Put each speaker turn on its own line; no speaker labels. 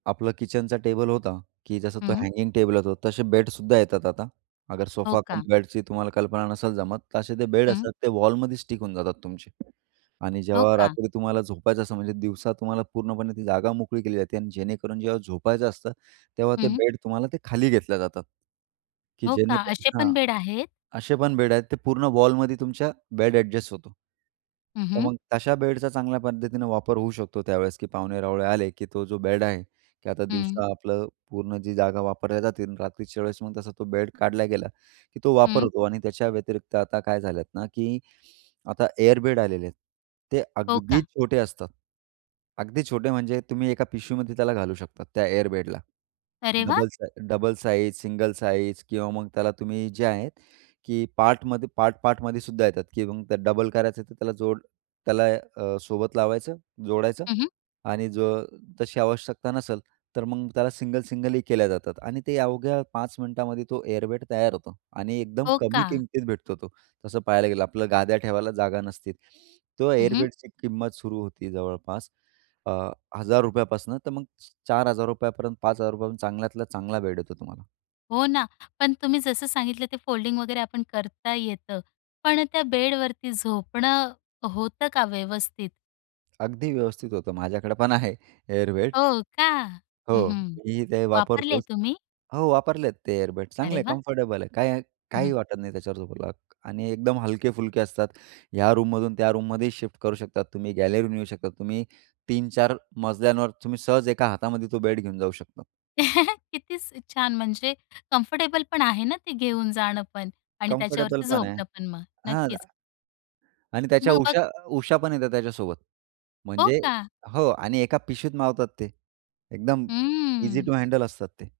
आपलं किचनचा टेबल होता, की जसं तो
हं.
हँगिंग टेबल होता, तसे बेडसुद्धा येतात आता. अगर
हो
सोफा कम
का?
बेडची तुम्हाला कल्पना नसेल जमत, तर असे जे बेड
हं.
असतात ते वॉलमध्ये स्टिक होऊन जातात तुमचे आणि
हो
जेव्हा
का?
रात्री तुम्हाला झोपायचं असतं, म्हणजे दिवसा तुम्हाला पूर्णपणे ती जागा मोकळी केली जाते आणि जेणेकरून जेव्हा झोपायचं असतं, तेव्हा ते
हं.
बेड तुम्हाला ते खाली घेतले जातात, की
हो का?
जेणेकर
असे
हां.
पण बेड आहेत.
असे पण बेड आहेत, ते पूर्ण वॉलमध्ये तुमचा बेड अ‍ॅडजस्ट होतो.
हं,
तर
हं.
मग तशा बेडचा चांगल्या पद्धतीनं वापर होऊ शकतो त्यावेळेस, की पाहुणे-रावळे आले, की तो जो बेड आहे, की आता
हं.
दिवसा आपलं पूर्ण जी जागा वापरल्या जाते आणि रात्रीच्या वेळेस मग तसा तो बेड काढला गेला, की तो वापर
हं.
होतो. आणि त्याच्या व्यतिरिक्त आता काय झालंय ना, की आता एअर बेड आलेले आहेत. ते
हो
अगदी
का?
छोटे असतात, अगदी छोटे म्हणजे तुम्ही एका पिशवीमध्ये त्याला घालू शकता त्या एअर बेडला.
अरे वाह!
डबल सा डबल साईज, सिंगल साईज किंवा मग त्याला तुम्ही जे आहे, की पार्टमध्ये, पार्ट पार्टमध्ये सुद्धा येतात. की मग त्याला डबल करायचं तर त्याला जोड त्याला अ, सोबत लावायचं, जोडायचं
हं, हं.
आणि जर तशी आवश्यकता नसेल, तर मग त्याला सिंगल, सिंगलही केलं जातं. आणि ते अवघ्या 5 मिनिटांमध्ये तो एअर बेड तयार होतो आणि एकदम
हो
कमी
का?
किमतीत भेटतो तो. तसं पाहायला गेलं, आपलं गाद्या ठेवायला जागा नसते. त्या
हं,
एअर
हं.
बेडची किंमत सुरू होते जवळपास अ, ₹1,000 पासून, तर मग ₹4,000 पर्यंत, ₹5,000 पर्यंत चांगल्यात चांगला बेड येतो तुम्हाला.
हो ना. पण तुम्ही जसं सांगितलं ते फोल्डिंग वगैरे आपण करता येतं. पण त्या बेडवरती झोपणं होतं का व्यवस्थित?
अगदी व्यवस्थित होतं. माझ्याकडे पण आहे एअर बेड.
हो का? हं,
हो,
हं.
मीही ते
वापरले
वापरतोच.
तुम्ही?
हो, वापरले आहेत. ते एअर बेड चांगले
अरे
आहेत,
वाह!
कम्फर्टेबल आहेत, काही
हं.
काहीही वाटत नाही त्याच्यावर झोपायला. आणि एकदम हलके-फुलके असतात, ह्या रूममधून त्या रूममध्येही शिफ्ट करू शकता तुम्ही. गॅलरीतून नेऊ शकता तुम्ही, 3-4 मजल्यांवर तुम्ही सहज एका हातामध्ये तो बेड घेऊन जाऊ शकता.
किती स छान. म्हणजे कम्फर्टेबल पण आहे ना, ते घेऊन जाणं पण आणि
कम्फर्टेबल
त्याच्यावरती
पण आहे.
झोपणं पण मग.
हां.
नक्कीच.
[unintelligible] आणि त्याच्या
मग बघ
उशा उशा पण येतात त्याच्यासोबत.
हो
म्हणजे
का?
हो आणि एका पिशवीत मावतात ते एकदम ईझी
हं.
टू हँडल असतात ते.